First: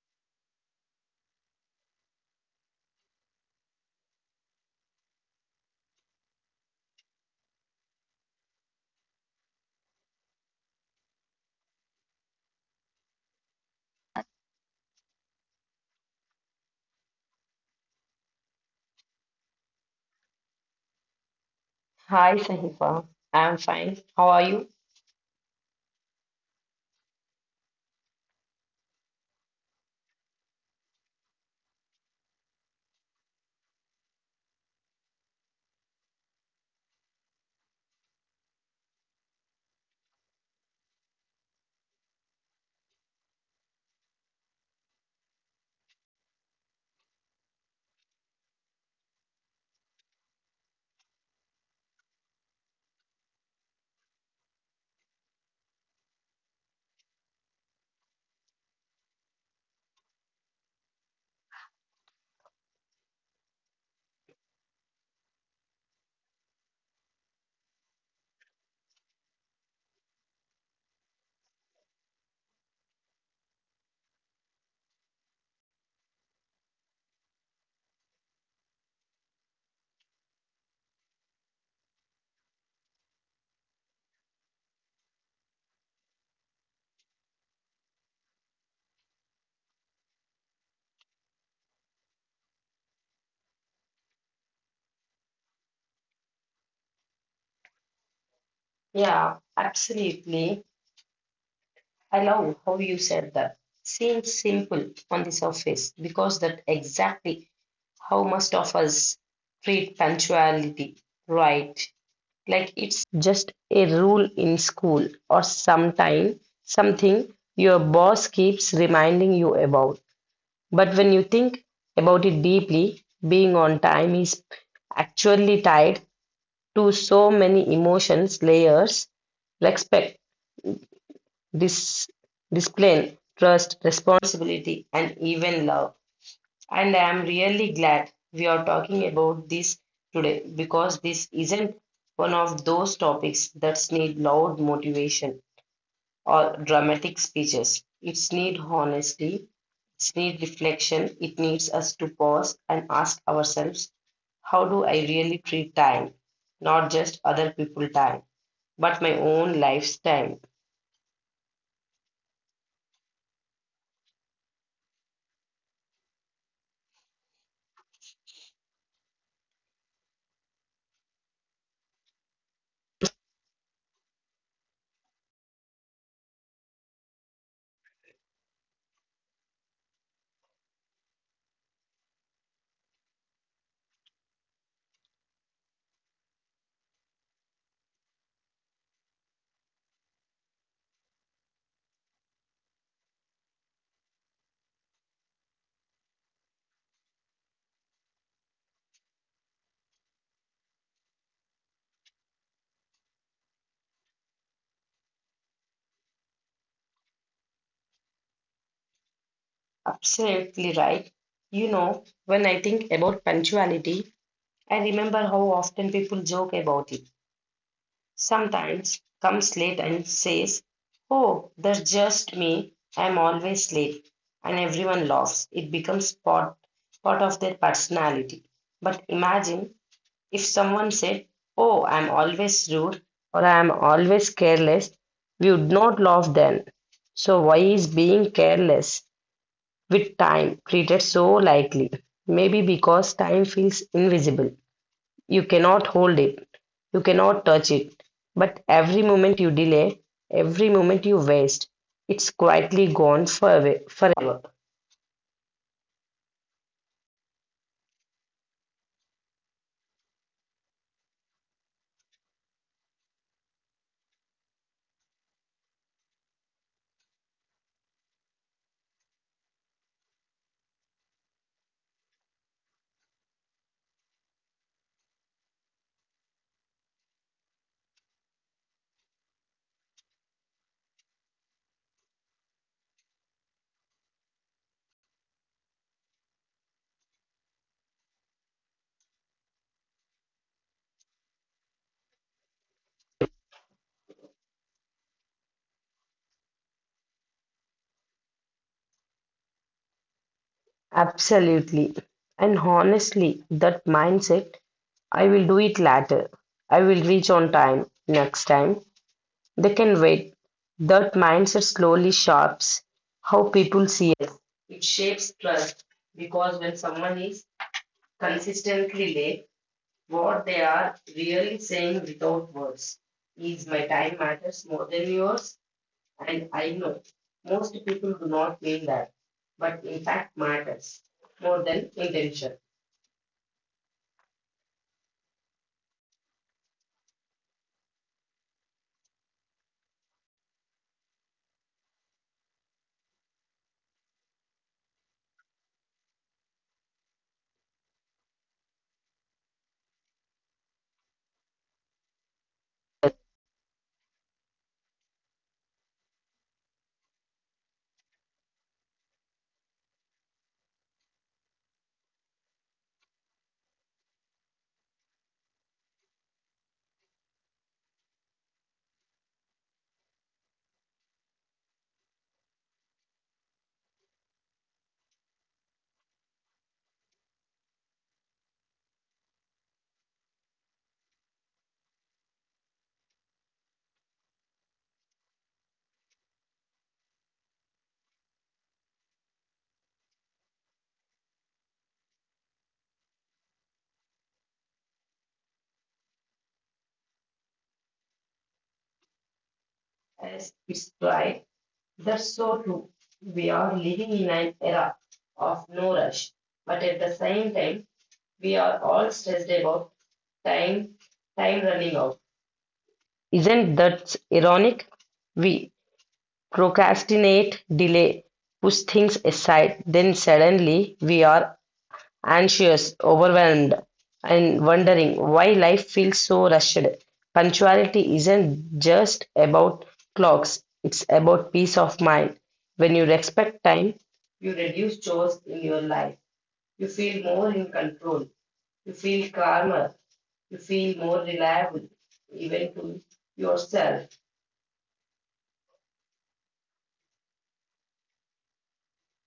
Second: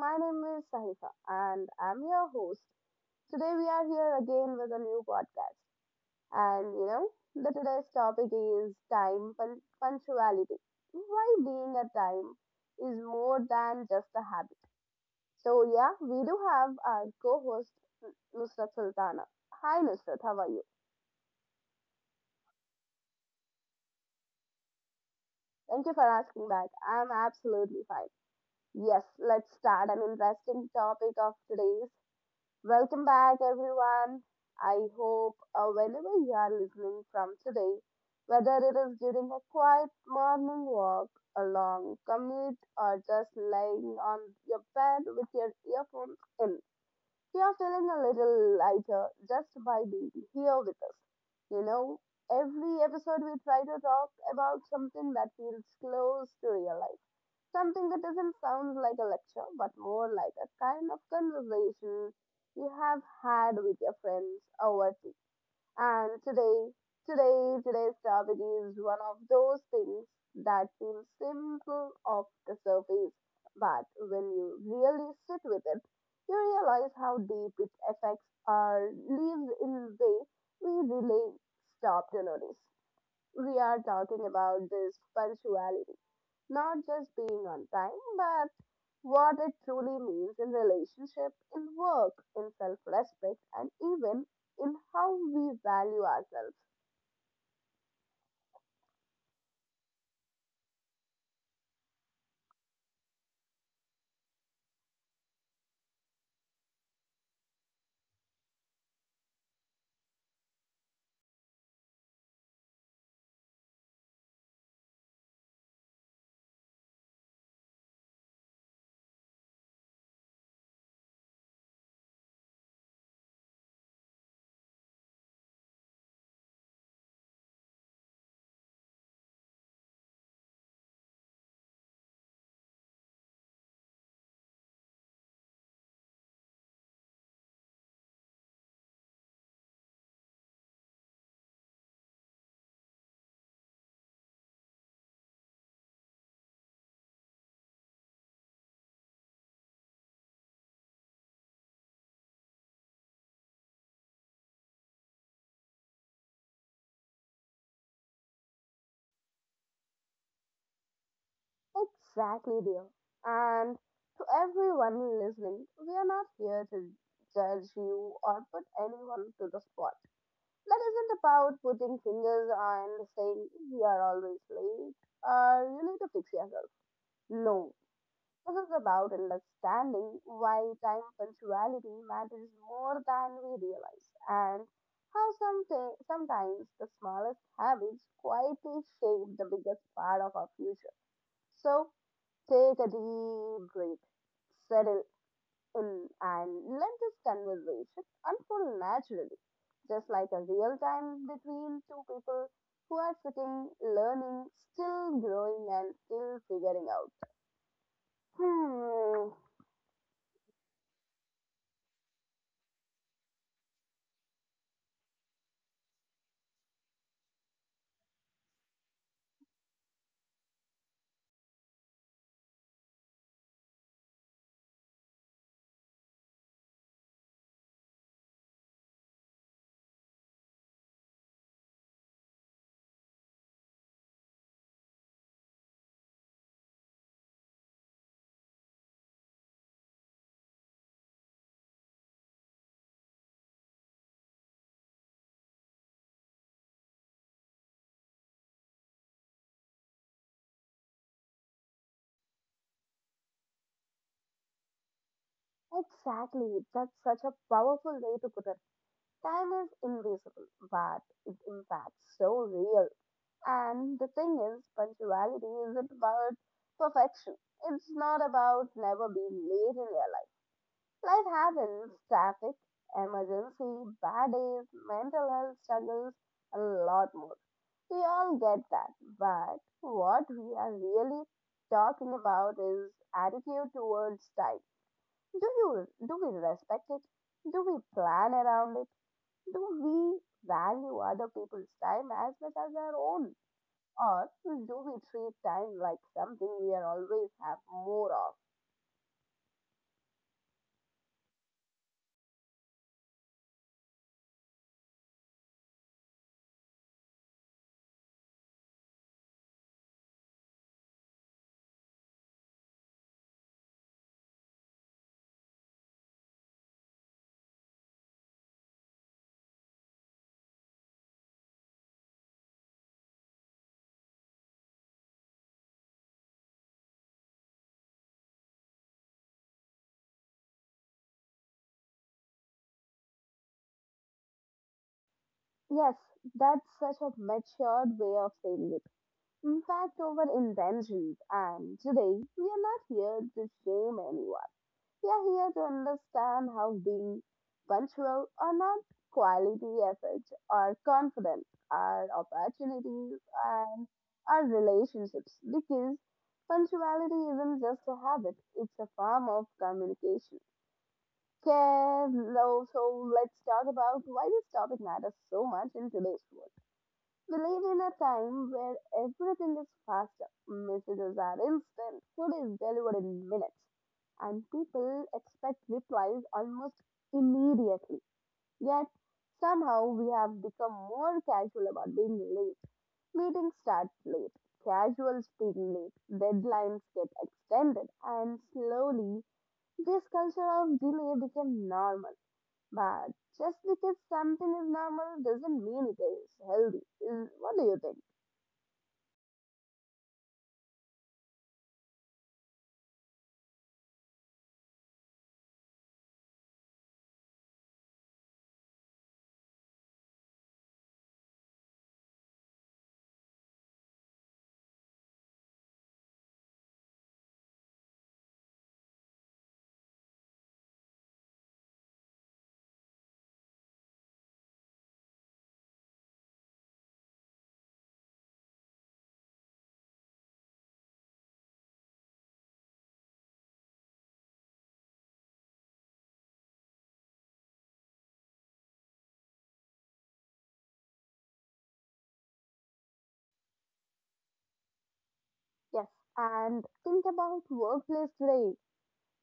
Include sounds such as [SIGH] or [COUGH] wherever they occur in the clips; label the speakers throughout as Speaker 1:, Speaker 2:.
Speaker 1: My name is Sahifa, and I'm your host. Today, we are here again with a new podcast. And you know, the today's topic is time punctuality. Why being a time is more than just a habit. We do have our co host, Nusrat Sultana. Hi, Nusrat, how are you?
Speaker 2: Hi, Sahifa. I'm fine. How are you?
Speaker 1: Thank you for asking back. I'm absolutely fine. Yes, let's start an interesting topic of today's. Welcome back, everyone. I hope whenever you are listening from today, whether it is during a quiet morning walk, a long commute, or just laying on your bed with your earphones in, you are feeling a little lighter just by being here with us. You know, every episode we try to talk about something that feels close to real life. Something that doesn't sound like a lecture, but more like a kind of conversation you have had with your friends over tea. And today, today's topic is one of those things that seems simple off the surface, but when you really sit with it, you realize how deep it affects our lives in a way we really stop to notice. We are talking about this punctuality, not just being on time, but what it truly means in relationship, in work, in self respect, and even in how we value ourselves.
Speaker 2: Yeah, absolutely. I love how you said that. Seems simple on the surface because that exactly how most of us treat punctuality, right? Like it's just a rule in school or sometime something your boss keeps reminding you about. But when you think about it deeply, being on time is actually tied to so many emotions layers respect, dis- discipline, trust, responsibility, and even love. And I am really glad we are talking about this today because this isn't one of those topics that need loud motivation or dramatic speeches. It's need honesty, it's need reflection, it needs us to pause and ask ourselves, how do I really treat time? Not just other people time but my own lifestyle.
Speaker 1: Exactly, dear. And to everyone listening, we are not here to judge you or put anyone to the spot. That isn't about putting fingers and saying you are always late or you need to fix yourself. No, this is about understanding why time punctuality matters more than we realize and how sometimes the smallest habits quietly shape the biggest part of our future. So take a deep breath, settle in, and let this conversation unfold naturally, just like a real time between two people who are sitting, learning, still growing, and still figuring out. Hmm.
Speaker 2: Absolutely right. You know, when I think about punctuality, I remember how often people joke about it. Sometimes comes late and says, "Oh, that's just me. I'm always late." And everyone laughs. It becomes part of their personality. But imagine if someone said, "Oh, I'm always rude or I'm always careless," we would not laugh then. So, why is being careless with time treated so lightly? Maybe because time feels invisible. You cannot hold it, you cannot touch it. But every moment you delay, every moment you waste, it's quietly gone forever.
Speaker 1: Exactly. That's such a powerful way to put it. Time is invisible, but its impact so real. And the thing is, punctuality isn't about perfection. It's not about never being late in your life. Life happens, traffic, emergency, bad days, mental health struggles, a lot more. We all get that. But what we are really talking about is attitude towards time. Do you do we respect it? Do we plan around it? Do we value other people's time as much as our own? Or do we treat time like something we are always have more of?
Speaker 2: Absolutely. And honestly, that mindset, I will do it later. I will reach on time next time. They can wait. That mindset slowly shapes how people see us. It shapes trust because when someone is consistently late, what they are really saying without words is my time matters more than yours, and I know most people do not mean that, but in fact matters more than intention.
Speaker 1: Yes, that's such a matured way of saying it. In fact, over intentions, and today we are not here to shame anyone. We are here to understand how being punctual or not, quality efforts or confidence, our opportunities and our relationships because punctuality isn't just a habit, it's a form of communication. Okay, so let's talk about why this topic matters so much in today's world. We live in a time where everything is faster. Messages are instant, food is delivered in minutes, and people expect replies almost immediately. Yet, somehow, we have become more casual about being late. Meetings start late, casual speaking late, deadlines get extended, and slowly, this culture of delay became normal. But just because something is normal doesn't mean it is healthy. What do you think?
Speaker 2: As it's right, that's so true. We are living in an era of no rush, but at the same time, we are all stressed about time, time running out. Isn't that ironic? We procrastinate, delay, push things aside, then suddenly we are anxious, overwhelmed, and wondering why life feels so rushed. Punctuality isn't just about clocks, it's about peace of mind. When you respect time, you reduce chores in your life. You feel more in control. You feel calmer. You feel more reliable, even to yourself.
Speaker 1: Yes, and think about workplace today.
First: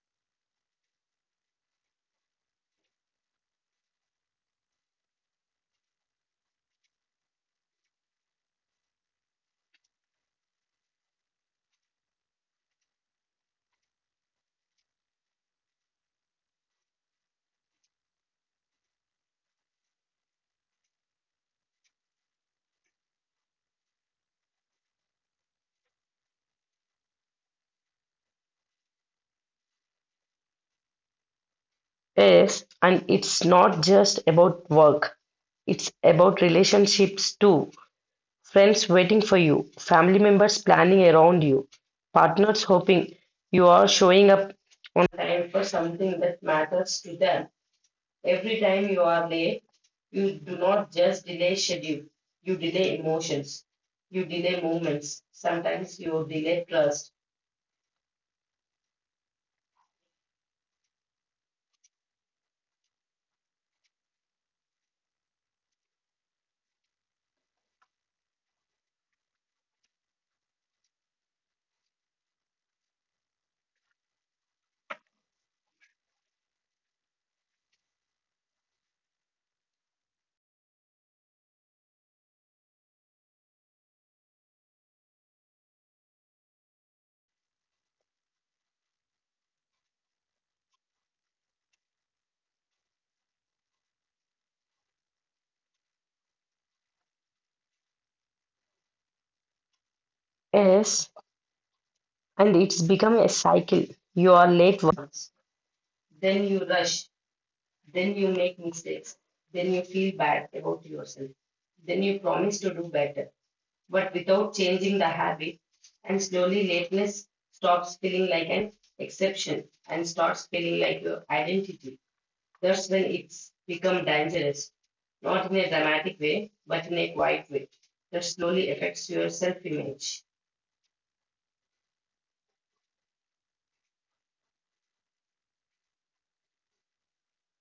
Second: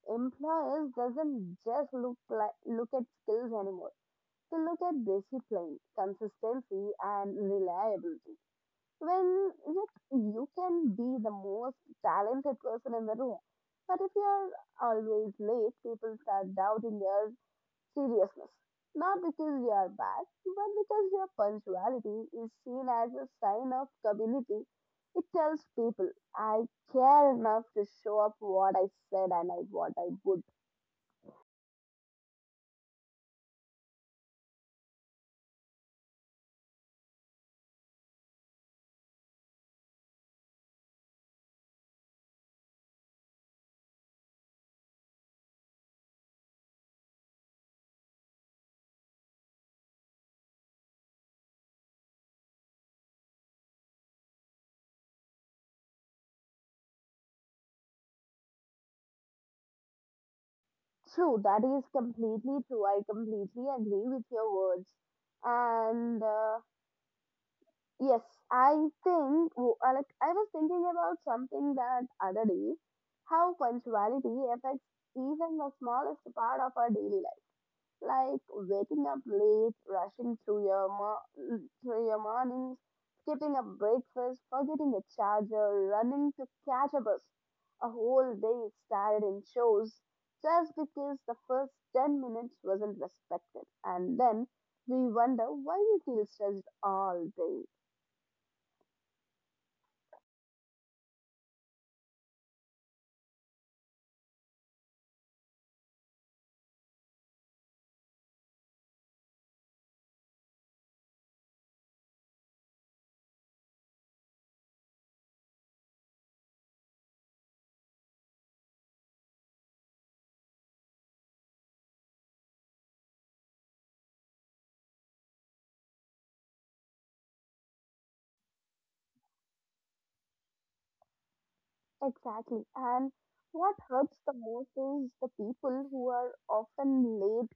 Speaker 1: Employers doesn't just look at skills anymore. They look at discipline, consistency, and reliability. When look, you can be the most talented person in the room, but if you are always late, people start doubting your seriousness. Not because we are bad, but because their punctuality is seen as a sign of capability. It tells people, I care enough to show up what I said and what I would.
Speaker 2: Yes, and it's not just about work. It's about relationships too. Friends waiting for you, family members planning around you, partners hoping you are showing up on time for something that matters to them. Every time you are late, you do not just delay schedule, you delay emotions, you delay moments. Sometimes you delay trust.
Speaker 1: True, that is completely true. I completely agree with your words. And yes, I I was thinking about something that other day how punctuality affects even the smallest part of our daily life like waking up late, rushing through your through your mornings, skipping a breakfast, forgetting a charger, running to catch a bus. A whole day started in shows just because the first 10 minutes wasn't respected. And then we wonder why we feel stressed all day.
Speaker 2: Yes, and it's become a cycle. You are late once, then you rush, then you make mistakes, then you feel bad about yourself, then you promise to do better, but without changing the habit. And slowly, lateness stops feeling like an exception and starts feeling like your identity. That's when it's become dangerous, not in a dramatic way, but in a quiet way that slowly affects your self image.
Speaker 1: Exactly. And what hurts the most is the people who are often late,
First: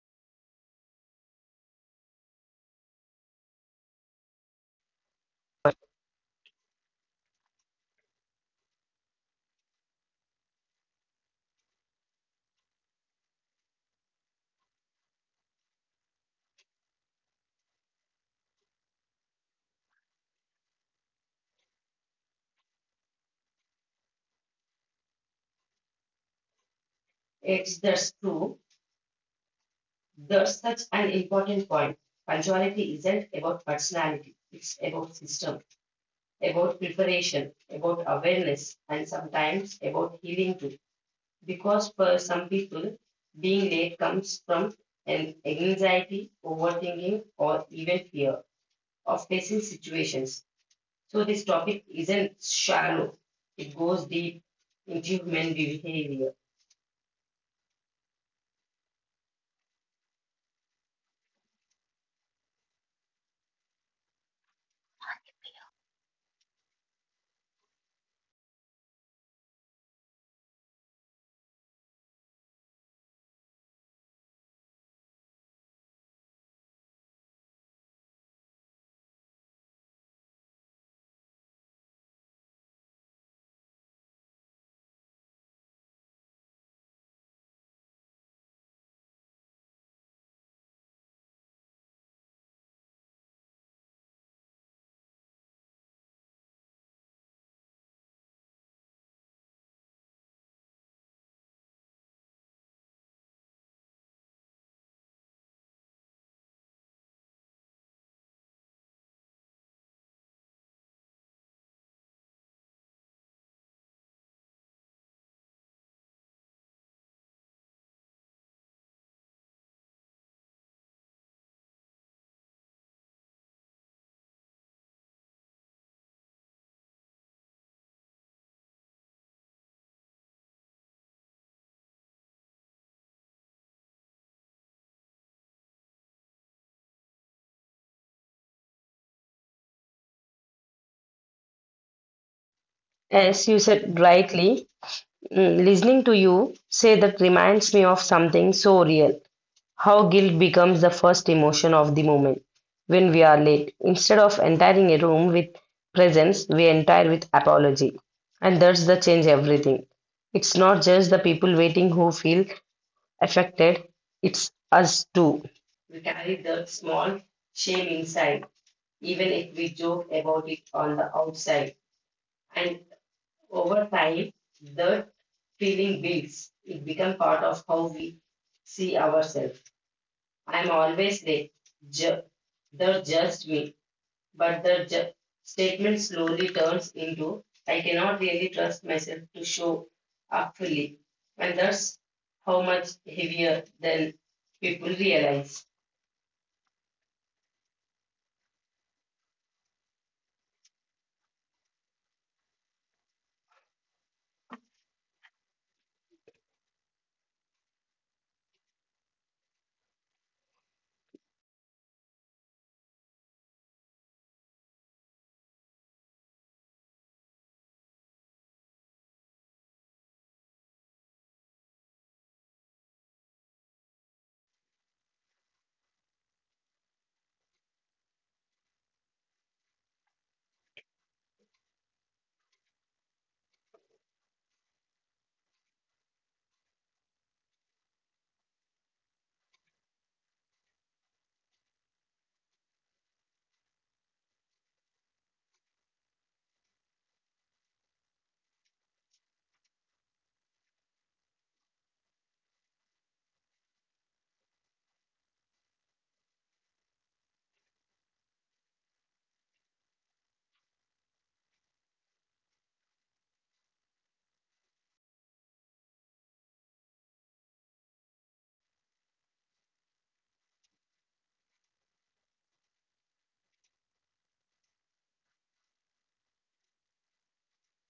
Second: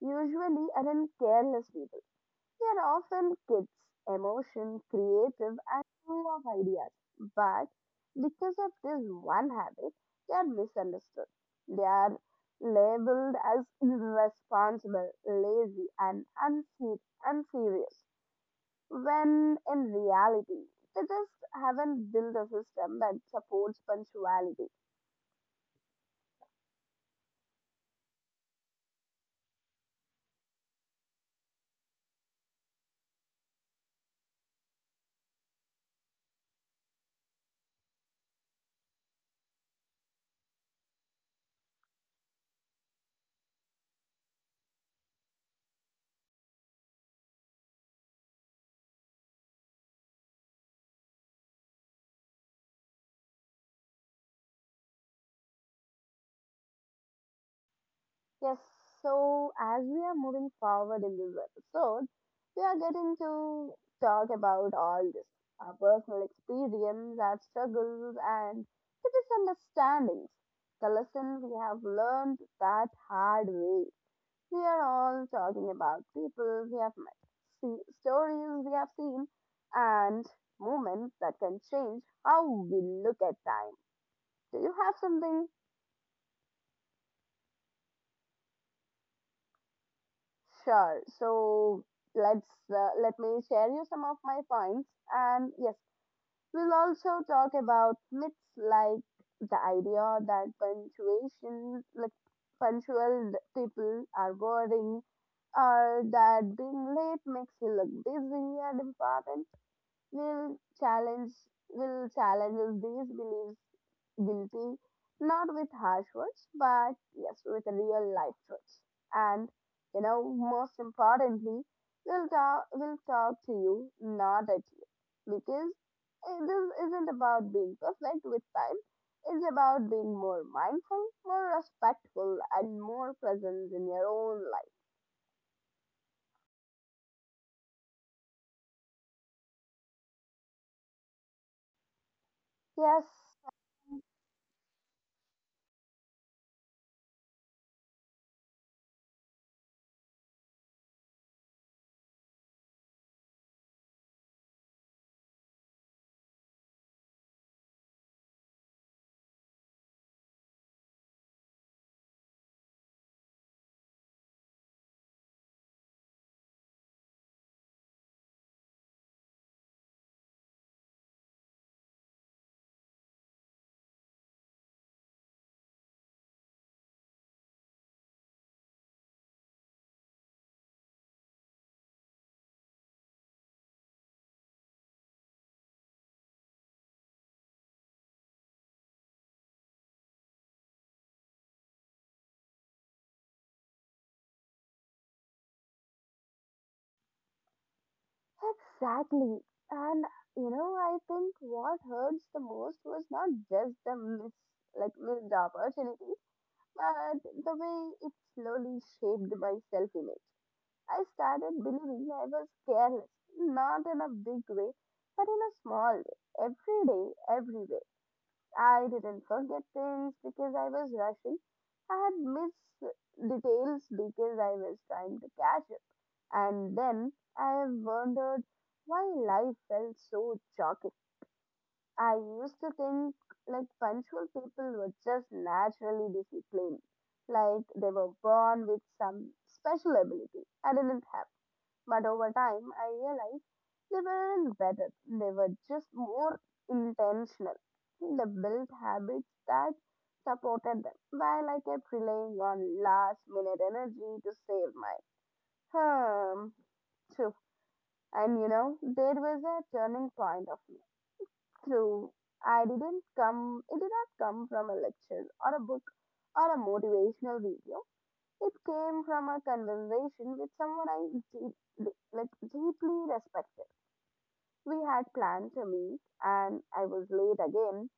Speaker 1: usually aren't careless people. They are often kids, emotion, creative, and full of ideas. But because of this one habit, they are misunderstood. They are labeled as irresponsible, lazy, and unserious. When in reality, they just haven't built a system that supports punctuality.
Speaker 2: It's that's true. That's such an important point. Punctuality isn't about personality, it's about system, about preparation, about awareness, and sometimes about healing too. Because for some people, being late comes from an anxiety, overthinking, or even fear of facing situations. So this topic isn't shallow, it goes deep into human behavior.
Speaker 1: Yes, so as we are moving forward in this episode, we are getting to talk about all this our personal experience, our struggles, and the misunderstandings, the lessons we have learned that hard way. We are all talking about people we have met, see, stories we have seen, and moments that can change how we look at time. Do you have something? Sure. So let me share you some of my points. And yes, we'll also talk about myths like the idea that punctuation, like punctual people are boring, or that being late makes you look busy and important. will challenge will challenge these beliefs guilty, not with harsh words but yes with real life truths, and you know, most importantly, we'll talk to you not at you, because this isn't about being perfect with time, it's about being more mindful, more respectful and more present in your own life.
Speaker 2: As
Speaker 1: Yes.
Speaker 2: you said rightly, listening to you say that reminds me of something so real. How guilt becomes the first emotion of the moment when we are late. Instead of entering a room with presence, we enter with apology. And that's the change everything. It's not just the people waiting who feel affected, it's us too. We carry that small shame inside, even if we joke about it on the outside. And over time, the feeling builds. It becomes part of how we see ourselves. I'm always late. Ju- they're just me. But the statement slowly turns into I cannot really trust myself to show up fully. And that's how much heavier than people realize.
Speaker 1: Exactly. And you know, I think what hurts the most was not just the miss, like missed opportunity, but the way it slowly shaped my self-image. I started believing I was careless, not in a big way, but in a small way, every day, everywhere. I didn't forget things because I was rushing. I had missed details because I was trying to catch up. And then I have wondered why life felt so choking. I used to think like punctual people were just naturally disciplined, like they were born with some special ability. I didn't, but over time, I realized they weren't better, they were just more intentional. They built habits that supported them while I kept relying on last minute energy to save my home. True. And you know, there was a turning point of me. True. I didn't come, it did not come from a lecture or a book or a motivational video. It came from a conversation with someone I deeply respected. We had planned to meet, and I was late again.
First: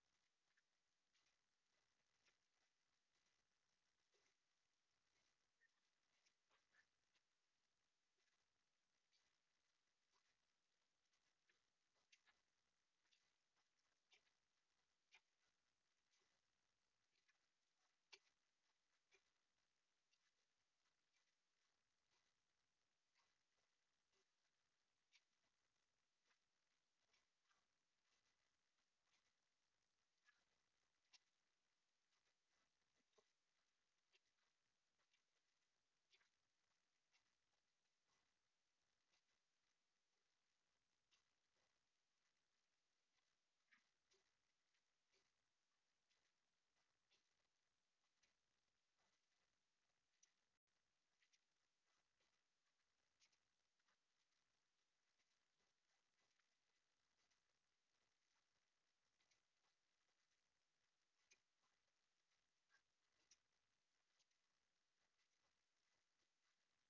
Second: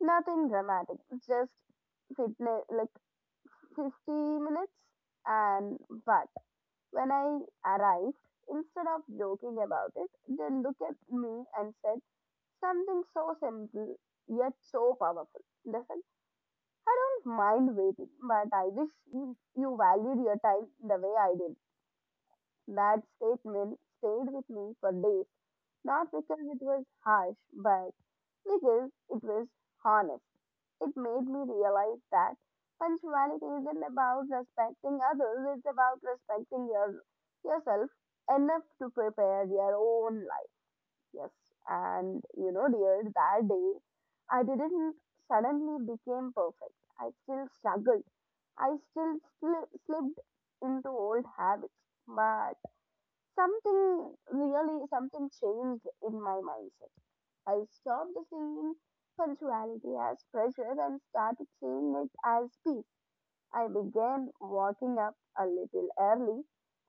Speaker 1: Nothing dramatic, just fitness, like 50 minutes. And but when I arrived, instead of joking about it, they looked at me and said something so simple yet so powerful. They said, "I don't mind waiting, but I wish you valued your time the way I did." That statement stayed with me for days, not because it was harsh, but because it was honest. It made me realize that punctuality isn't about respecting others, it's about respecting yourself enough to prepare your own life. Yes, and you know, dear, that day I didn't suddenly became perfect. I still struggled. I still slipped into old habits. But something changed in my mindset. I stopped seeing punctuality as pressure and started seeing it as peace. I began waking up a little early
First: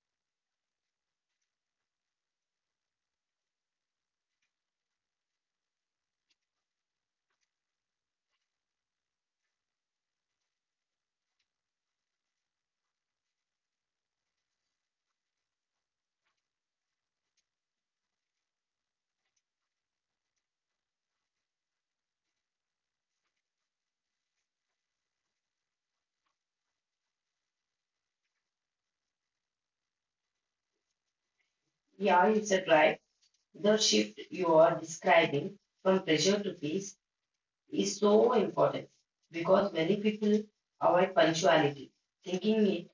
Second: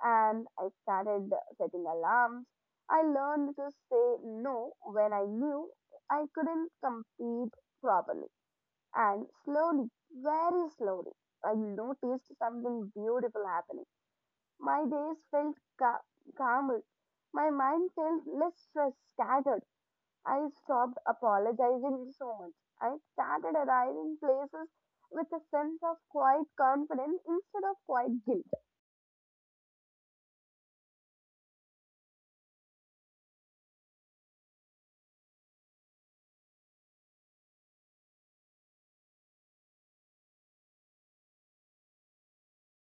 Speaker 1: and I started setting alarms. I learned to say no when I knew I couldn't compete properly. And slowly, very slowly, I noticed something beautiful happening. My days felt calmer. My mind felt less stressed, scattered. I stopped apologizing so much. I started arriving places with a sense of quiet confidence instead of quiet guilt.
Speaker 2: Yeah, it's a drive. The shift you are describing from pressure to peace is so important because many people avoid punctuality, thinking it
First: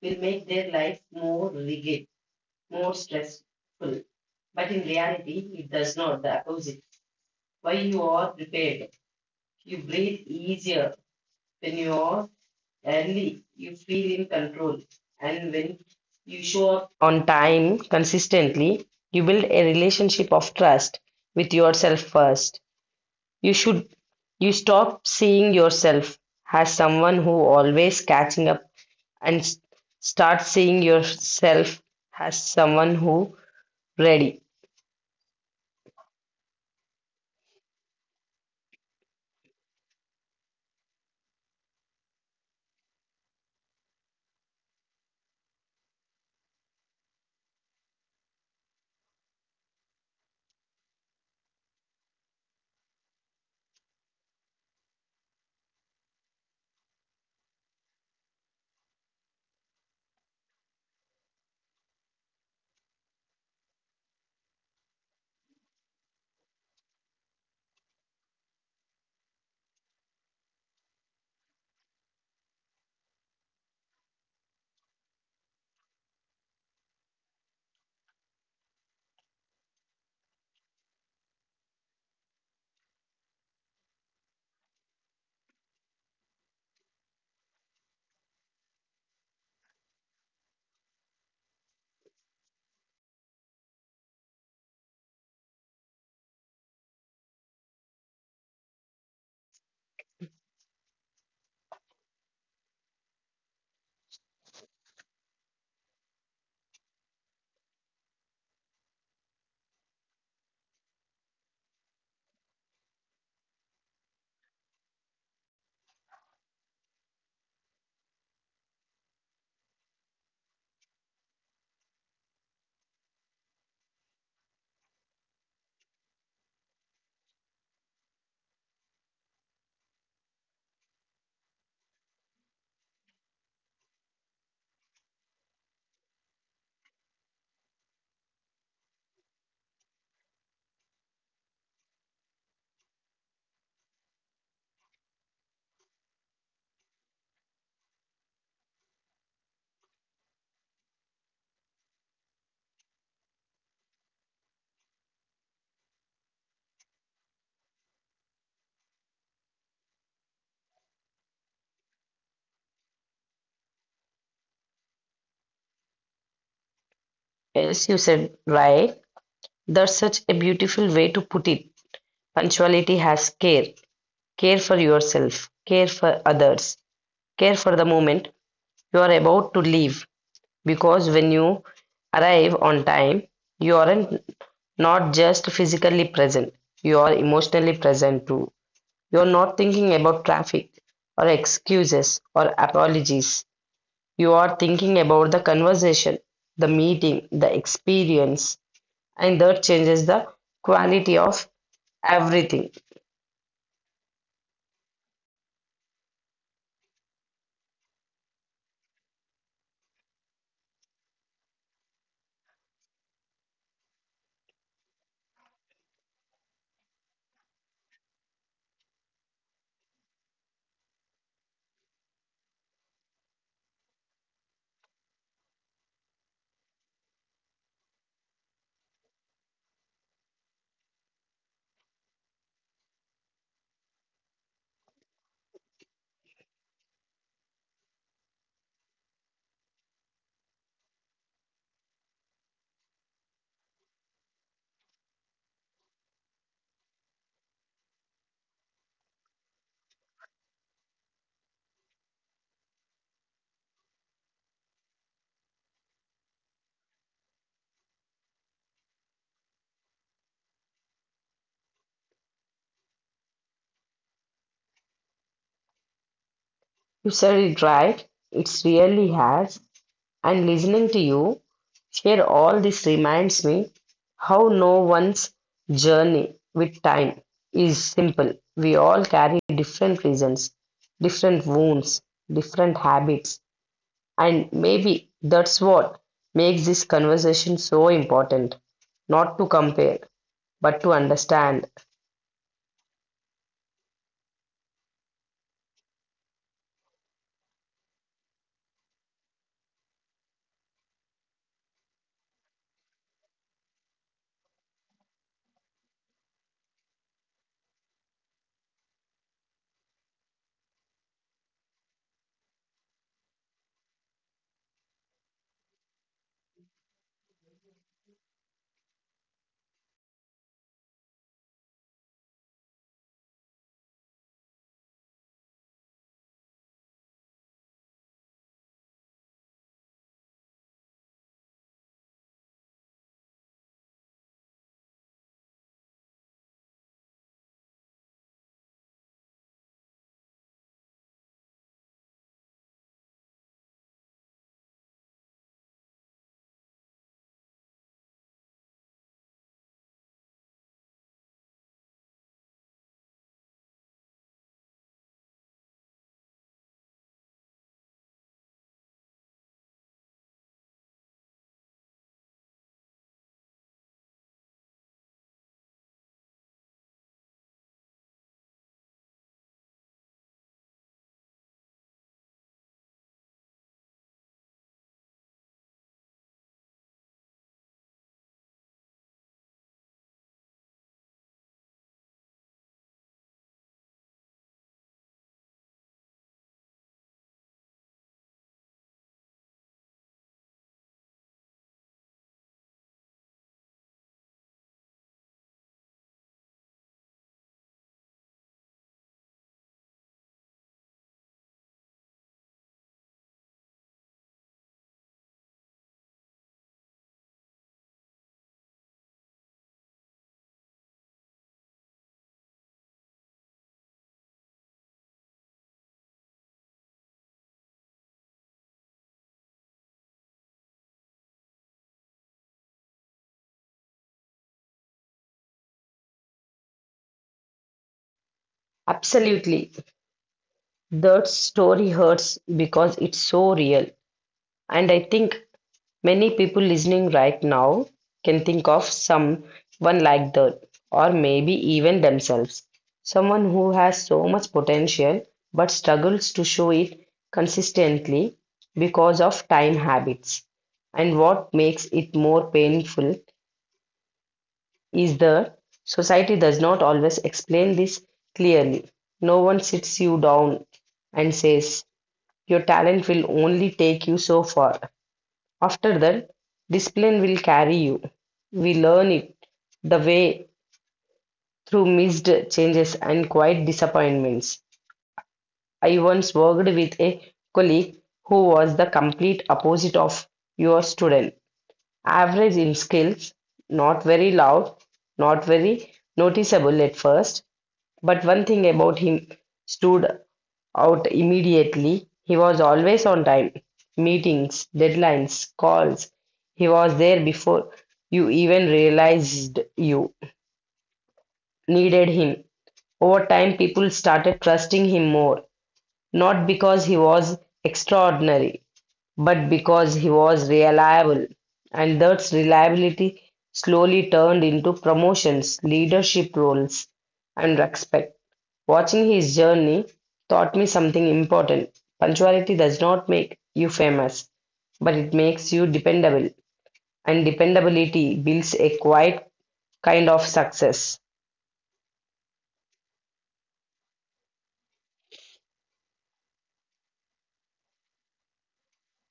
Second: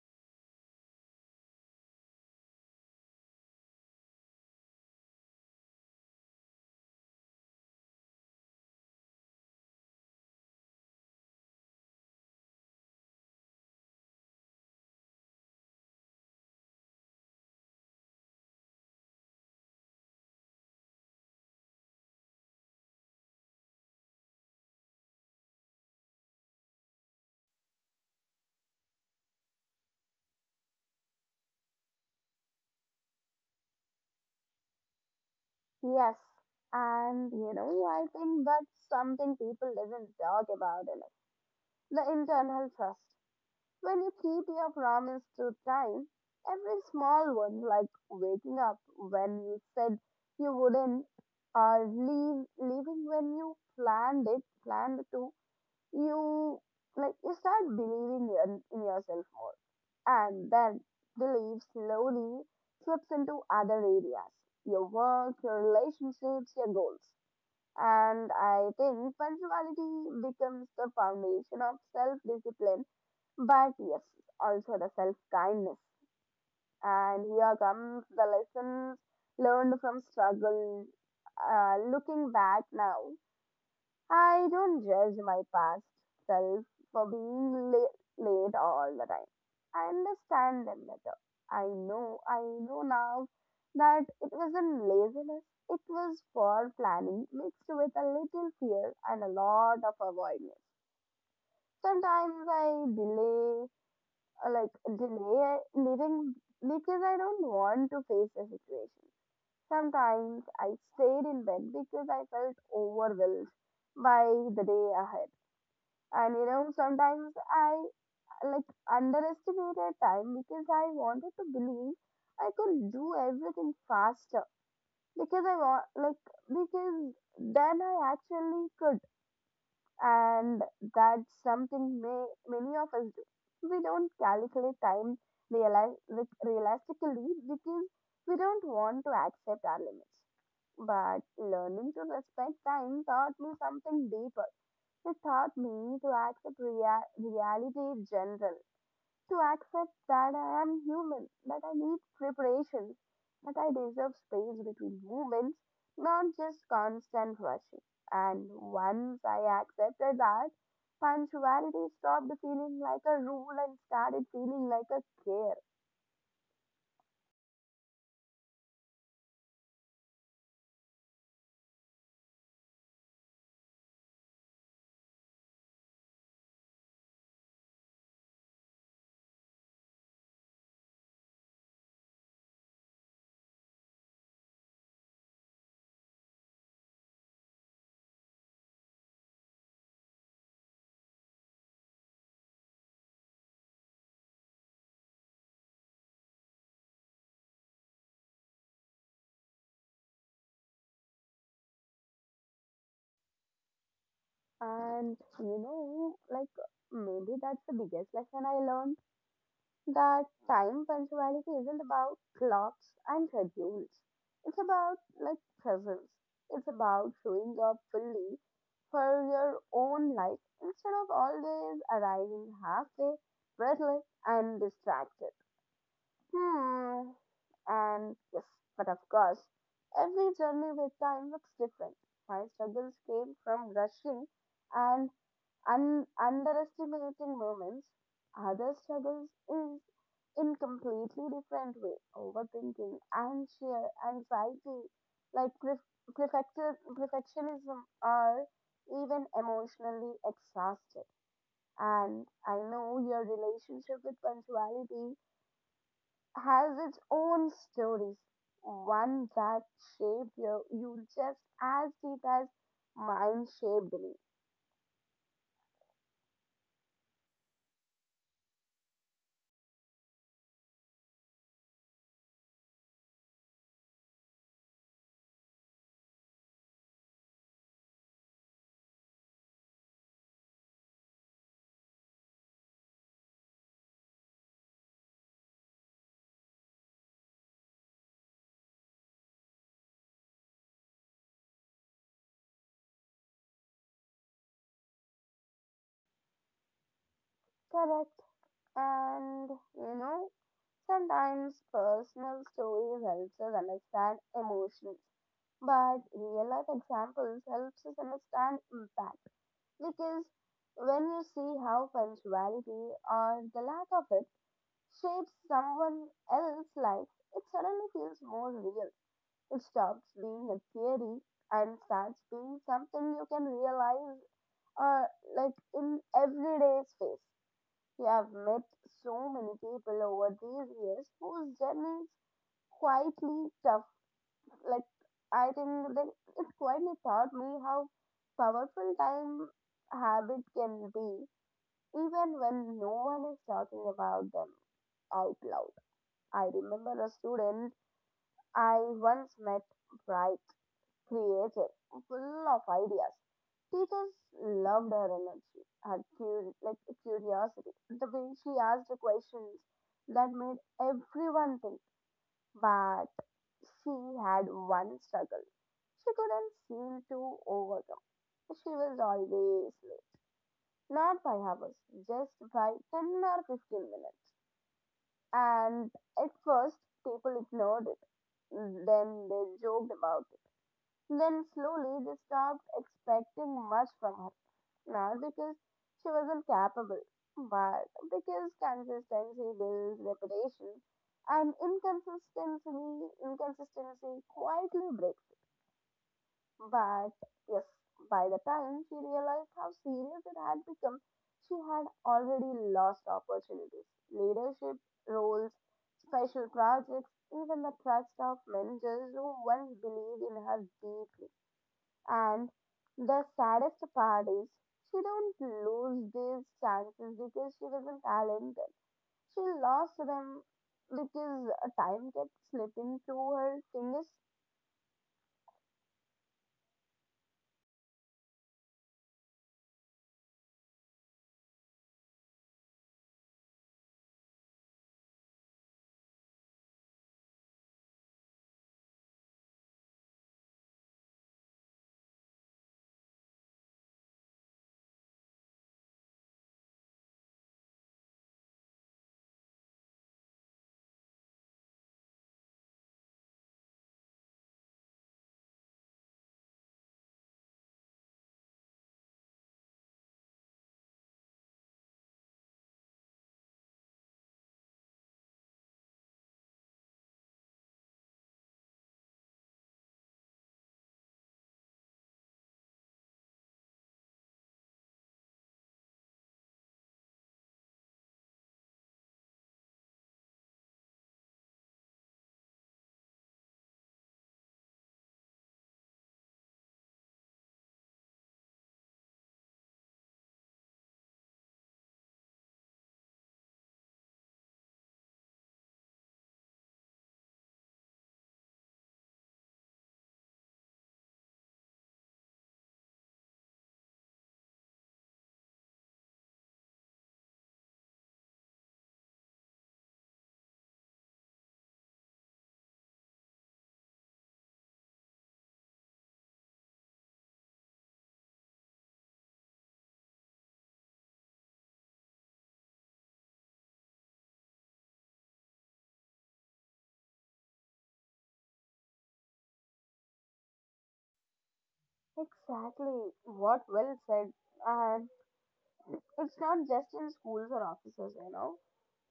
Speaker 2: will make their life more rigid, more stressful. But in reality, it does not, the opposite. When you are prepared, you breathe easier. When you are early, you feel in control. And when you show up on time consistently, you build a relationship of trust with yourself first. You should you stop seeing yourself as someone who always catching up and start seeing yourself as someone who ready.
Speaker 1: Yes, and you know, I think that's something people doesn't talk about enough. The internal trust. When you keep your promise to time, every small one, like waking up when you said you wouldn't, or leaving when you planned to, you you start believing in yourself more, and then belief slowly slips into other areas, your work, your relationships, your goals. And I think punctuality becomes the foundation of self discipline, but yes, also the self kindness. And here comes the lessons learned from struggle. Looking back now, I don't judge my past self for being late all the time. I understand them better. I know now that it wasn't laziness, it was poor planning mixed with a little fear and a lot of avoidance. Sometimes I uh, like delay leaving because I don't want to face the situation. Sometimes I stayed in bed because I felt overwhelmed by the day ahead. And you know, sometimes I like underestimated time because I wanted to believe I could do everything faster because I want like because then I actually could, and that's something many of us do. We don't calculate time realistically because we don't want to accept our limits. But learning to respect time taught me something deeper. It taught me to accept reality in general, to accept that I am human, that I need preparation, that I deserve space between movements, not just constant rushing. And once I accepted that, punctuality stopped feeling like a rule and started feeling like a care.
Speaker 2: Yes, you said right. That's such a beautiful way to put it. Punctuality has care. Care for yourself, care for others, care for the moment you are about to leave. Because when you arrive on time, you aren't not just physically present, you are emotionally present too. You're not thinking about traffic or excuses or apologies. You are thinking about the conversation, the meeting, the experience, and that changes the quality of everything.
Speaker 1: And maybe that's the biggest lesson I learned, that time punctuality isn't about clocks and schedules. It's about like presence. It's about showing up fully for your own life instead of always arriving halfway, breathless and distracted. Hmm. And yes, but of course, every journey with time looks different. My struggles came from rushing and underestimating moments. Other struggles is in completely different way, overthinking and sheer anxiety, like perfectionism, are even emotionally exhausted. And I know your relationship with punctuality has its own stories, one that shaped you just as deep as mine shaped me.
Speaker 2: You said it right. It really has. And listening to you share all this reminds me how no one's journey with time is simple. We all carry different reasons, different wounds, different habits, and maybe that's what makes this conversation so important. Not to compare, but to understand.
Speaker 1: Correct. And you know, sometimes personal stories helps us understand emotions, but real life examples helps us understand impact, because when you see how punctuality or the lack of it shapes someone else's life, it suddenly feels more real. It stops being a theory and starts being something you can realize or like in everyday space. You have met so many people over these years whose journeys quietly, like I think that it quietly taught me how powerful time habit can be, even when no one is talking about them out loud. I remember a student I once met, bright, creative, full of ideas. Teachers loved her energy, her curiosity, the way she asked the questions that made everyone think. But she had one struggle she couldn't seem to overcome. She was always late, not by hours, just by 10 or 15 minutes. And at first, people ignored it. Then they joked about, then slowly they stopped expecting much from her. Not because she wasn't capable, but because consistency builds reputation and inconsistency quietly breaks it. But yes, by the time she realized how serious it had become, she had already lost opportunities. Leadership, roles, special projects, even the trust of managers who once believed in her deeply. And the saddest part is, she don't lose these chances because she wasn't talented. She lost them because time kept slipping through her fingers.
Speaker 2: Absolutely. That story hurts because it's so real. And I think many people listening right now can think of someone like that, or maybe even themselves. Someone who has so much potential but struggles to show it consistently because of time habits. And what makes it more painful is that society does not always explain this clearly. No one sits you down and says, "Your talent will only take you so far. After that, discipline will carry you." We learn it the way through missed changes and quiet disappointments. I once worked with a colleague who was the complete opposite of your student. Average in skills, not very loud, not very noticeable at first, but one thing about him stood out immediately. He was always on time. Meetings, deadlines, calls. He was there before you even realized you needed him. Over time, people started trusting him more, not because he was extraordinary, but because he was reliable. And that reliability slowly turned into promotions, leadership roles, and respect. Watching his journey taught me something important. Punctuality does not make you famous, but it makes you dependable. And dependability builds a quiet kind of success.
Speaker 1: Exactly. What well said. And it's not just in schools or offices, you know.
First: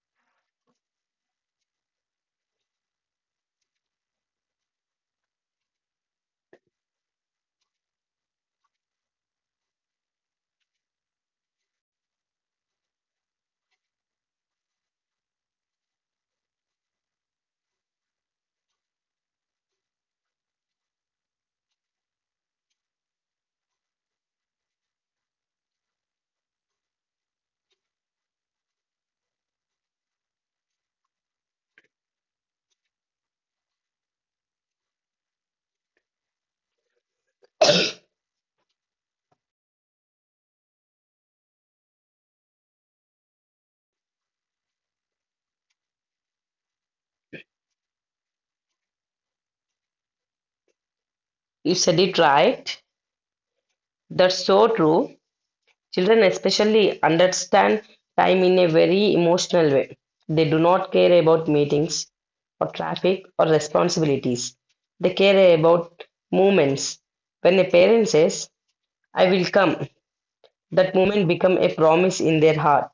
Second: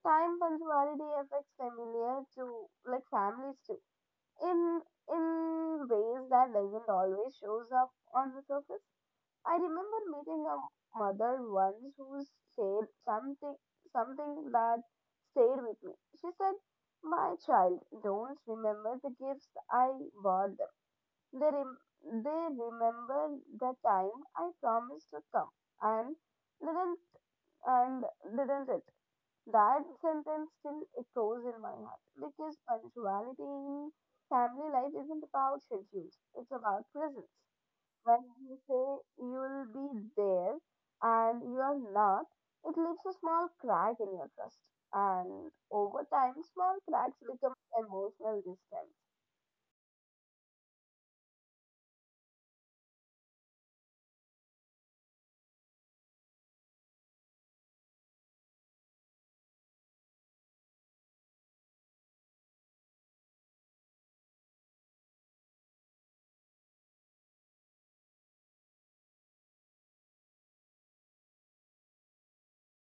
Speaker 1: Time punctuality affects familiar to like families too. In in ways that doesn't always shows up on the surface. I remember meeting a mother once who said something that stayed with me. She said, "My child, don't remember the gifts I bought them. They they remember the time I promised to come and didn't, and didn't it." That sentence still echoes in my heart because punctuality in family life isn't about schedules; it's about presence. When you say you'll be there and you're not, it leaves a small crack in your trust. And over time, small cracks become emotional distance.
Speaker 2: You said it right. That's so true. Children especially understand time in a very emotional way. They do not care about meetings or traffic or responsibilities. They care about moments. When a parent says, "I will come," that moment becomes a promise in their heart.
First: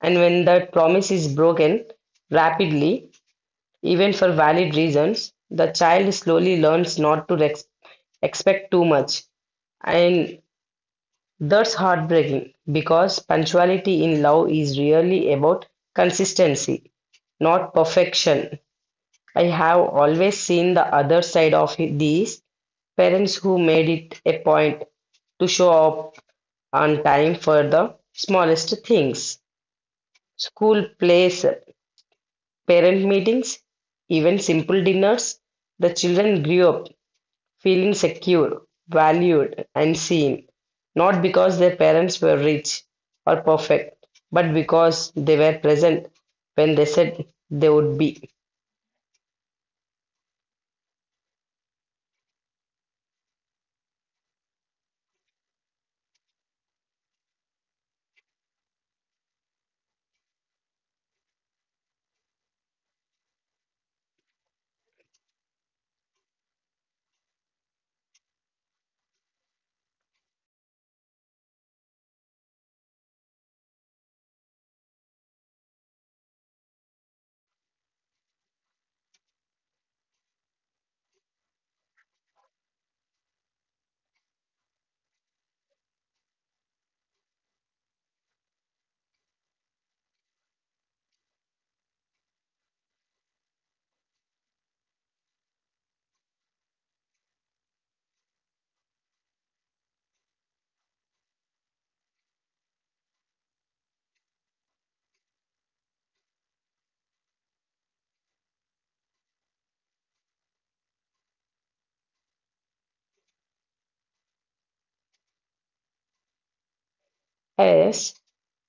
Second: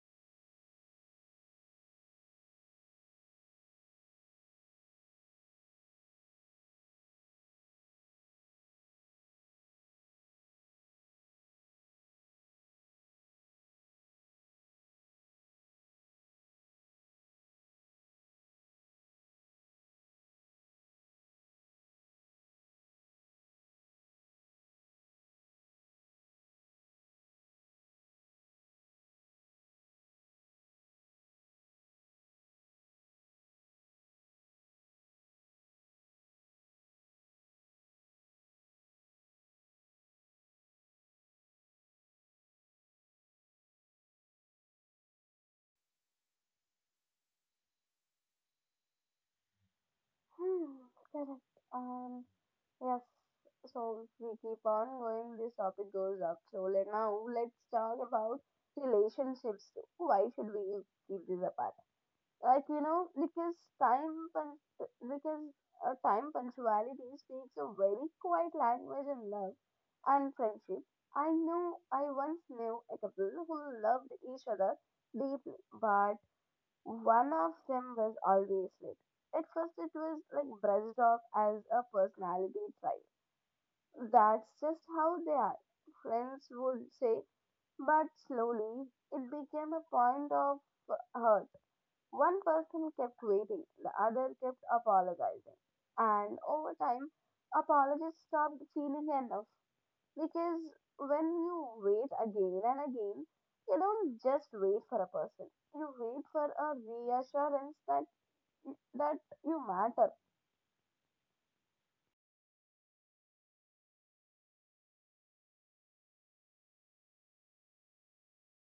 Speaker 2: And when that promise is broken rapidly, even for valid reasons, the child slowly learns not to expect too much, and that's heartbreaking because punctuality in love is really about consistency, not perfection. I have always seen the other side of these parents who made it a point to show up on time for the smallest things, school plays, parent meetings, even simple dinners. The children grew up feeling secure, valued, and seen, not because their parents were rich or perfect, but because they were present when they said they would be.
Speaker 1: Hmm, correct. Yes. So we keep on going. This topic goes up. So let now let's talk about relationships too. Why should we keep this apart? Like you know, because because time punctuality speaks a very quiet language in love and friendship. I know I once knew a couple who loved each other deeply, but one of them was always late. At first it was like brushed off as a personality trait, that's just how they are, friends would say. But slowly it became a point of hurt. One person kept waiting, the other kept apologizing. And over time, apologies stopped feeling enough, because when you wait again and again, you don't just wait for a person. You wait for a reassurance that you matter.
Speaker 2: Yes,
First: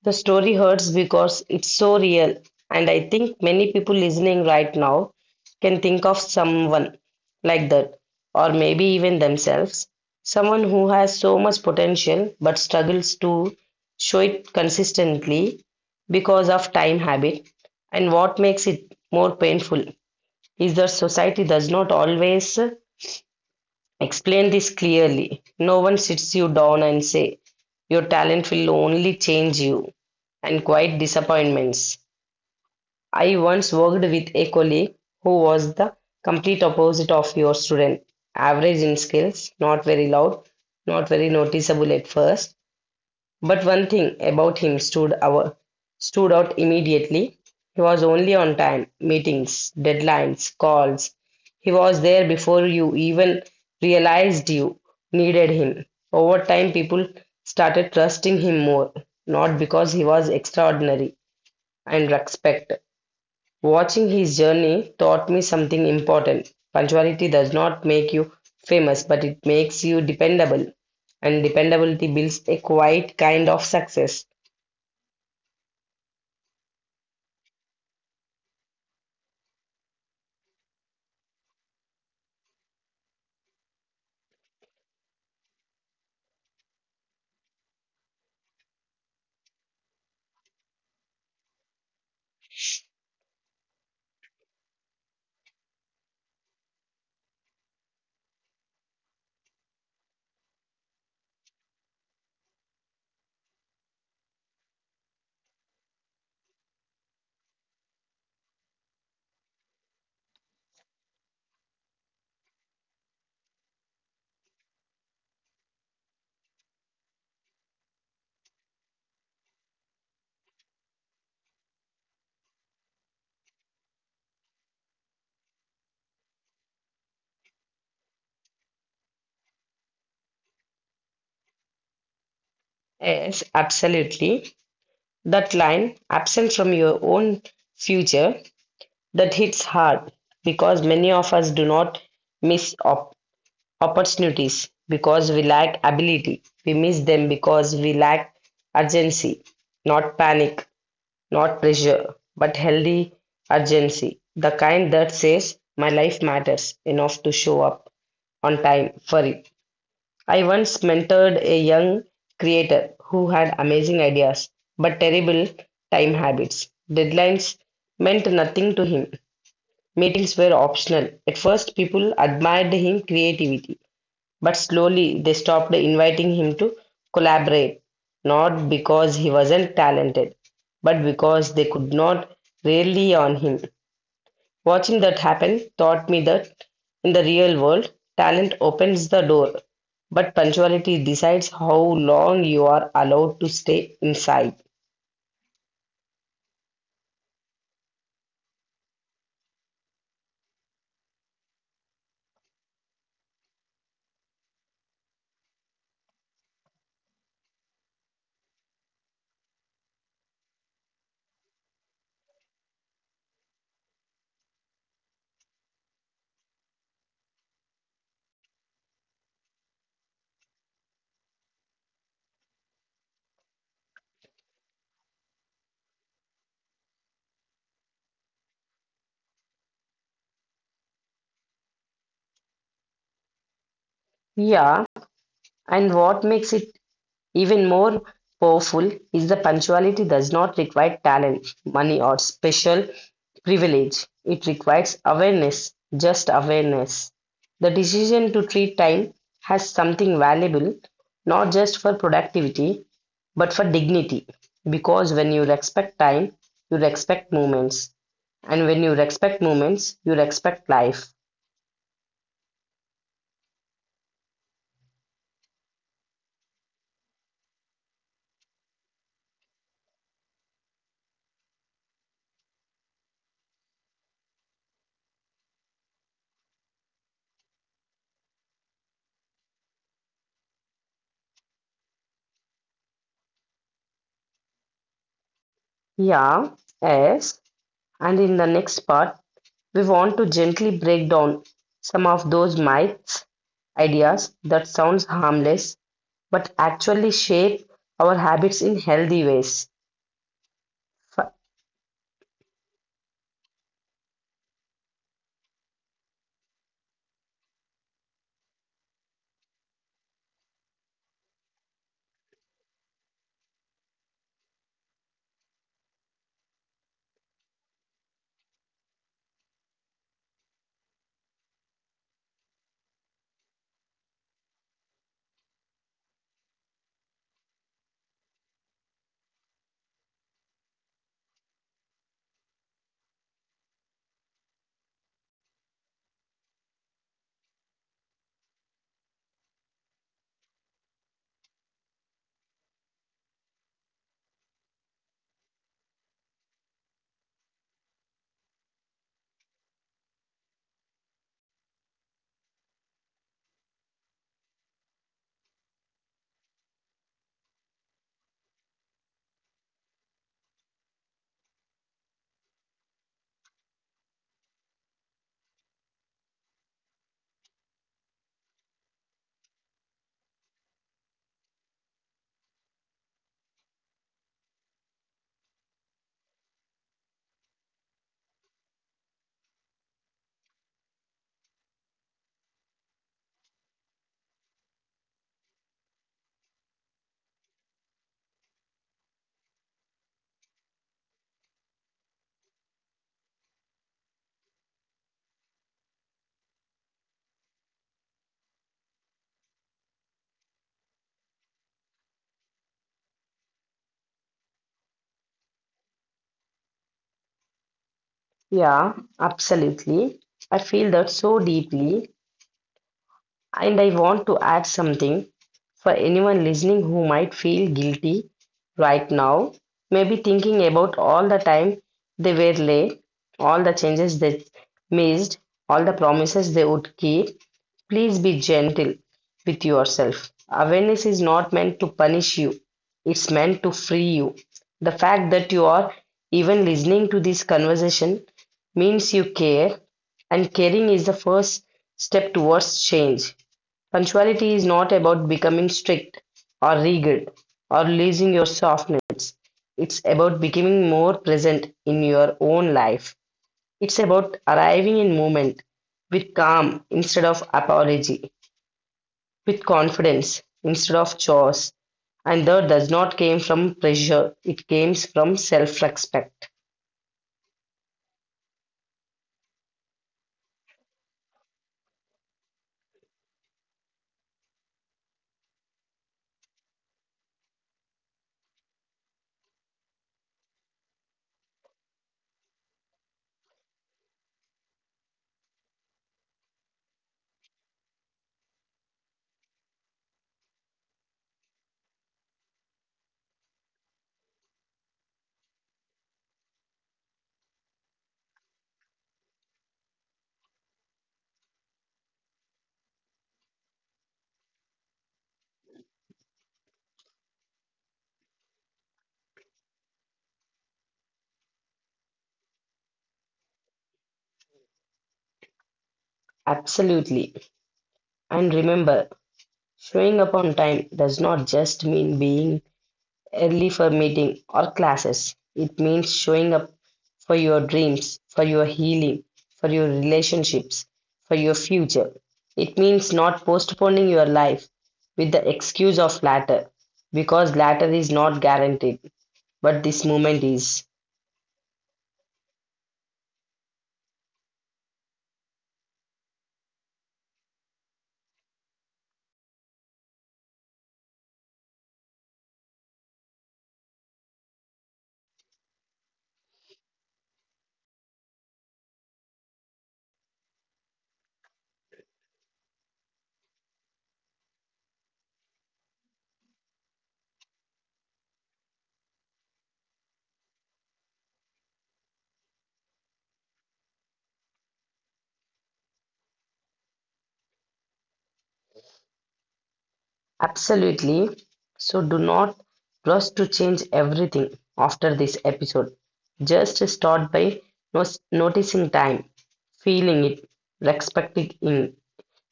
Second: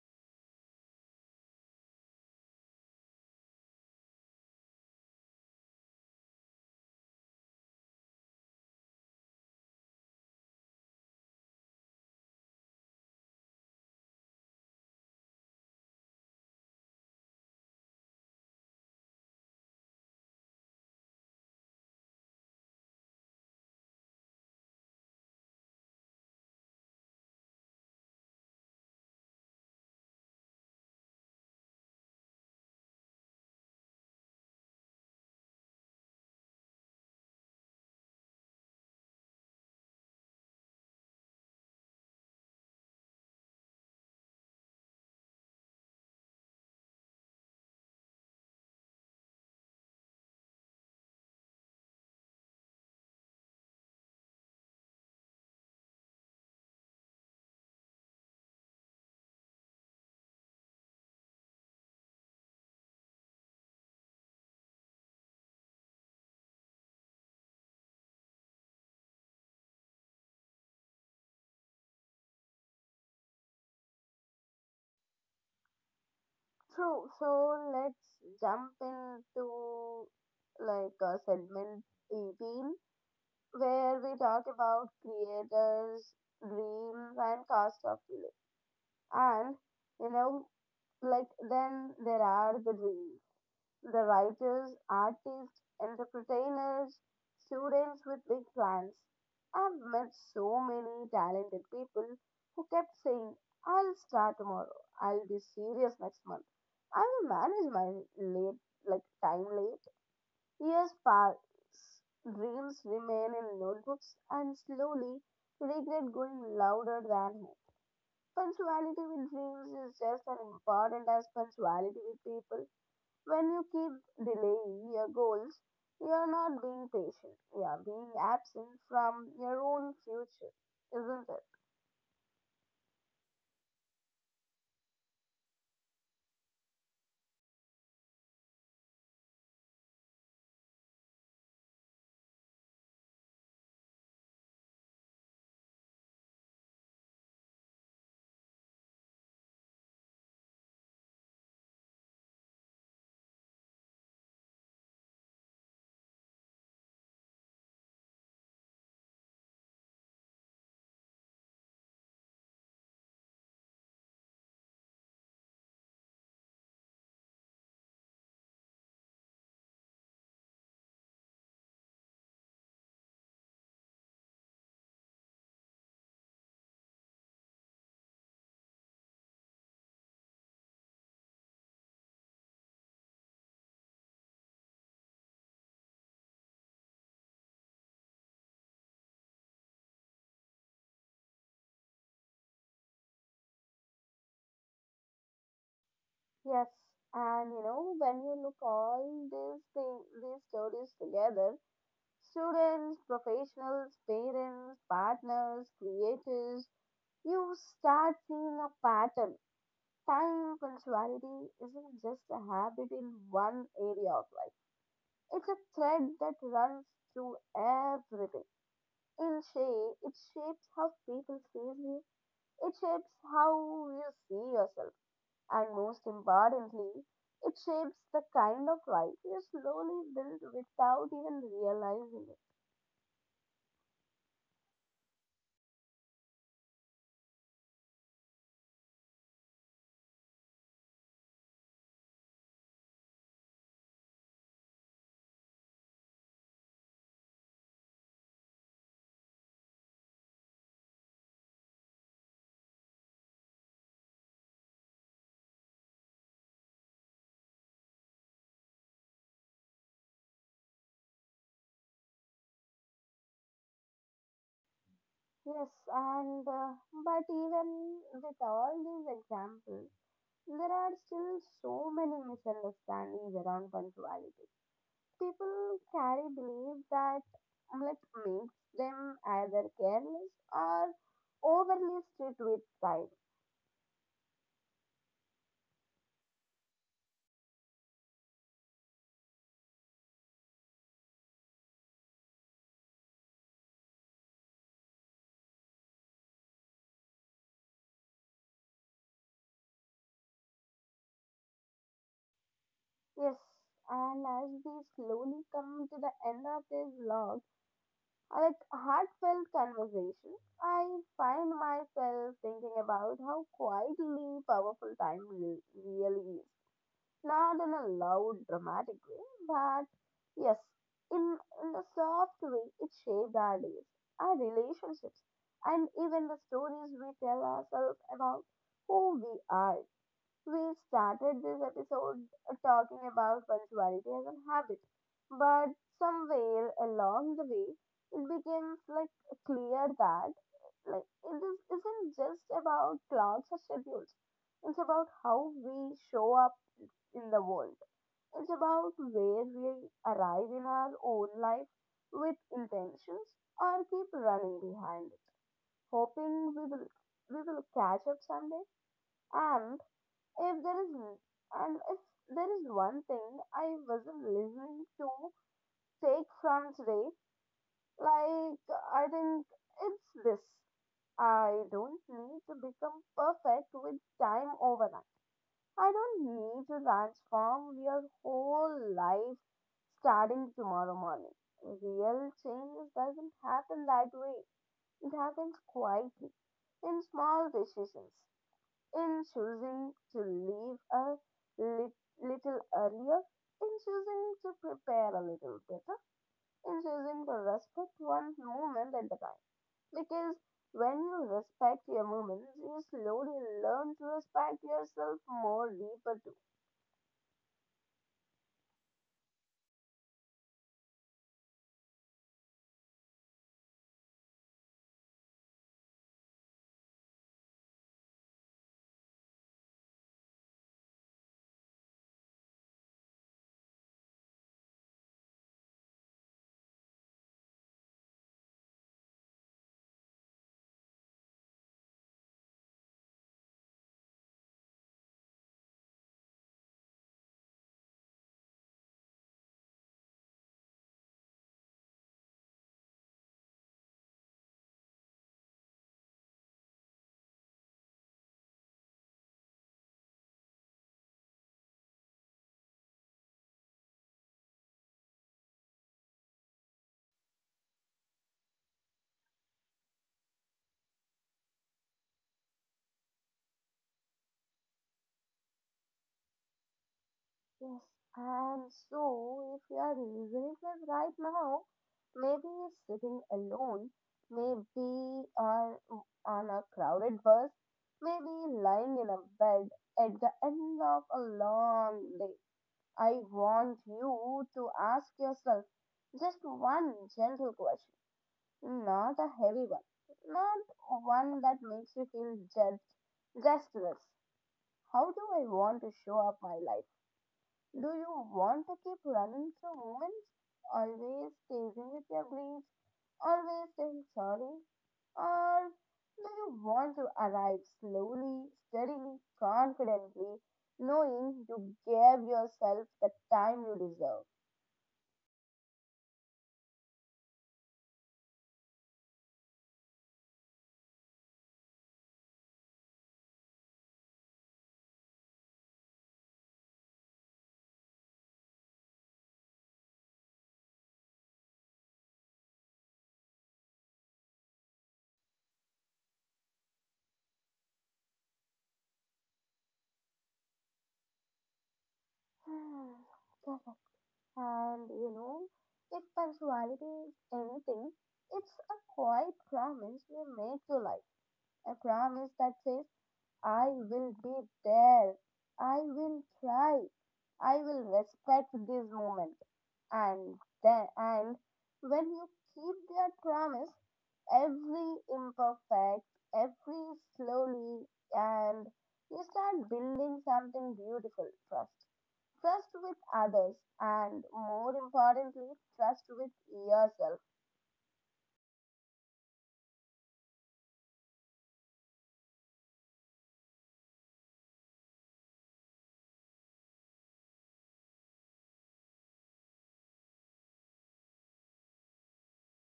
Speaker 2: the story hurts because it's so real, and I think many people listening right now can think of someone like that, or maybe even themselves, someone who has so much potential but struggles to show it consistently because of time habit. And what makes it more painful is that society does not always explain this clearly. No one sits you down and say, "Your talent will only change you," and quite disappointments. I once worked with a colleague who was the complete opposite of your student. Average in skills, not very loud, not very noticeable at first, but one thing about him stood out immediately. He was only on time, meetings, deadlines, calls. He was there before you even realized you needed him. Over time, people started trusting him more, not because he was extraordinary and respect. Watching his journey taught me something important. Punctuality does not make you famous, but it makes you dependable. And dependability builds a quiet kind of success.
Speaker 1: True. So let's jump into like segment 18, where we talk about creators, dreams, and cost of delay. And you know, like then there are the dreams, the writers, artists, entrepreneurs, students with big plans. I've met so many talented people who kept saying, I'll start tomorrow, I'll be serious next month, I will manage my late like time late. Years pass, dreams remain in notebooks, and slowly regret going louder than hope. Punctuality with dreams is just as important as punctuality with people. When you keep delaying your goals, you are not being patient. You are being absent from your own future, isn't it?
Speaker 2: Yes, absolutely. That line, absent from your own future, that hits hard because many of us do not miss opportunities because we lack ability. We miss them because we lack urgency, not panic. Not pressure, but healthy urgency. The kind that says, my life matters enough to show up on time for it. I once mentored a young creator who had amazing ideas but terrible time habits. Deadlines meant nothing to him. Meetings were optional. At first, people admired his creativity, but slowly they stopped inviting him to collaborate, not because he wasn't talented, but because they could not rely on him. Watching that happen taught me that in the real world, talent opens the door, but punctuality decides how long you are allowed to stay inside.
Speaker 1: Yes. And you know, when you look all these stories together, students, professionals, parents, partners, creators, you start seeing a pattern. Time punctuality isn't just a habit in one area of life. It's a thread that runs through everything. In shape, it shapes how people see you. It shapes how you see yourself. And most importantly, it shapes the kind of life you slowly build without even realizing it.
Speaker 2: Yeah, and what makes it even more powerful is the punctuality does not require talent, money, or special privilege. It requires awareness, just awareness. The decision to treat time has something valuable, not just for productivity, but for dignity. Because when you respect time, you respect moments. And when you respect moments, you respect life.
Speaker 1: Yes, and but even with all these examples, there are still so many misunderstandings around punctuality. People carry beliefs that like makes them either careless or overly strict with time.
Speaker 2: Yeah, yes. And in the next part, we want to gently break down some of those myths, ideas that sounds harmless but actually shape our habits in healthy ways. F-
Speaker 1: Yes, and as we slowly come to the end of this vlog, like heartfelt conversation, I find myself thinking about how quietly powerful time really is. Not in a loud, dramatic way, but yes, in, in a soft way, it shaped our days, our relationships, and even the stories we tell ourselves about who we are. We started this episode talking about punctuality as a habit, but somewhere along the way, it becomes like clear that like isn't just about clocks or schedules. It's about how we show up in the world. It's about where we arrive in our own life with intentions, or keep running behind it, hoping we will catch up someday. And if there is one thing I wasn't listening to take from today, like I think it's this. I don't need to become perfect with time overnight. I don't need to transform your whole life starting tomorrow morning. Real change doesn't happen that way. It happens quietly in small decisions, in choosing to leave a lit- little earlier, in choosing to prepare a little better, in choosing to respect one moment at a time. Because when you respect your moments, you slowly learn to respect yourself more deeper.
Speaker 2: yeah, absolutely. I feel that so deeply. And I want to add something for anyone listening who might feel guilty right now, maybe thinking about all the time they were late, all the changes they missed, all the promises they would keep. Please be gentle with yourself. Awareness is not meant to punish you, it's meant to free you. The fact that you are even listening to this conversation means you care, and caring is the first step towards change. Punctuality is not about becoming strict or rigid or losing your softness. It's about becoming more present in your own life. It's about arriving in moment with calm instead of apology, with confidence instead of chores. And that does not came from pressure, it comes from self-respect.
Speaker 1: Yes, and so if you are listening to this right now, maybe you're sitting alone, maybe are on a crowded bus, maybe lying in a bed at the end of a long day. I want you to ask yourself just one gentle question, not a heavy one, not one that makes you feel judged, just this. How do I want to show up my life? Do you want to keep running through moments, always teasing with your grief, always saying sorry? Or do you want to arrive slowly, steadily, confidently, knowing you gave yourself the time you deserve? [SIGHS]
Speaker 2: Absolutely. And remember, showing up on time does not just mean being early for meeting or classes. It means showing up for your dreams, for your healing, for your relationships, for your future. It means not postponing your life with the excuse of latter, because latter is not guaranteed, but this moment is.
Speaker 1: Hmm, correct. And you know, if punctuality is anything, it's a quiet promise we make to life. A promise that says, I will be there. I will try. I will respect this moment. And then, and when you keep their promise, every imperfect, every slowly, and you start building something beautiful. Trust. Trust with others, and more importantly, trust with yourself.
Speaker 2: Absolutely. So do not rush to change everything after this episode. Just start by noticing time, feeling it, respecting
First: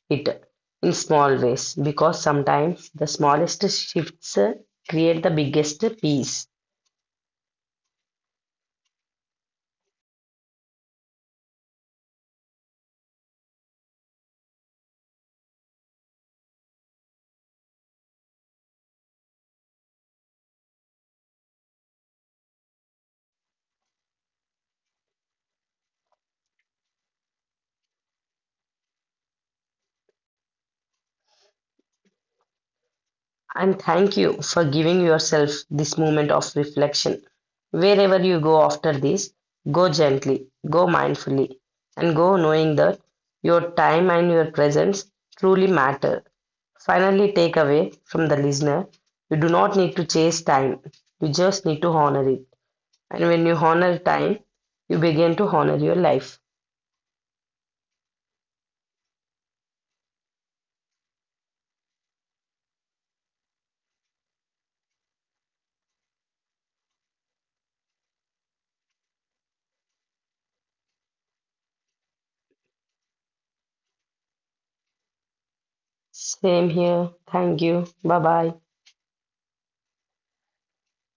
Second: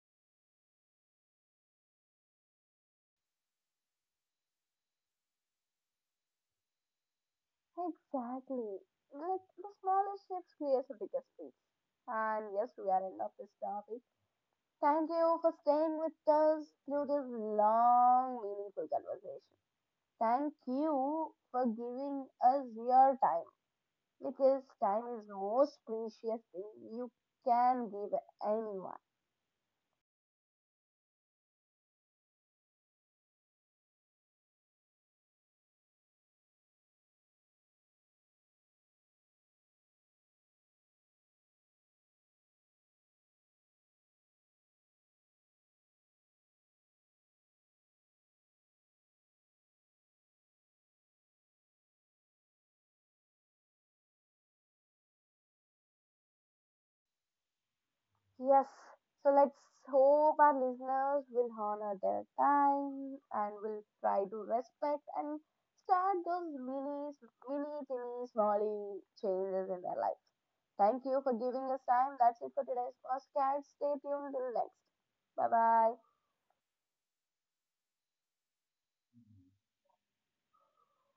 Speaker 2: it in small ways because sometimes the smallest shifts create the biggest peace.
Speaker 1: Exactly. Like the smallest shifts creates the biggest peace. And yes, we are end of this topic. Thank you for staying with us through this long, meaningful conversation. Thank you for giving us your time because time is the most precious thing you can give anyone.
Speaker 2: And thank you for giving yourself this moment of reflection. Wherever you go after this, go gently, go mindfully, and go knowing that your time and your presence truly matter. Finally, take away from the listener, you do not need to chase time, you just need to honor it. And when you honor time, you begin to honor your life.
Speaker 1: Yes. So let's hope our listeners will honor their time and will try to respect and start those mini, mini, teeny, smally changes in their life. Thank you for giving us time. That's it for today's podcast. Stay tuned till next. Bye bye.
Speaker 2: Same here. Thank you. Bye bye.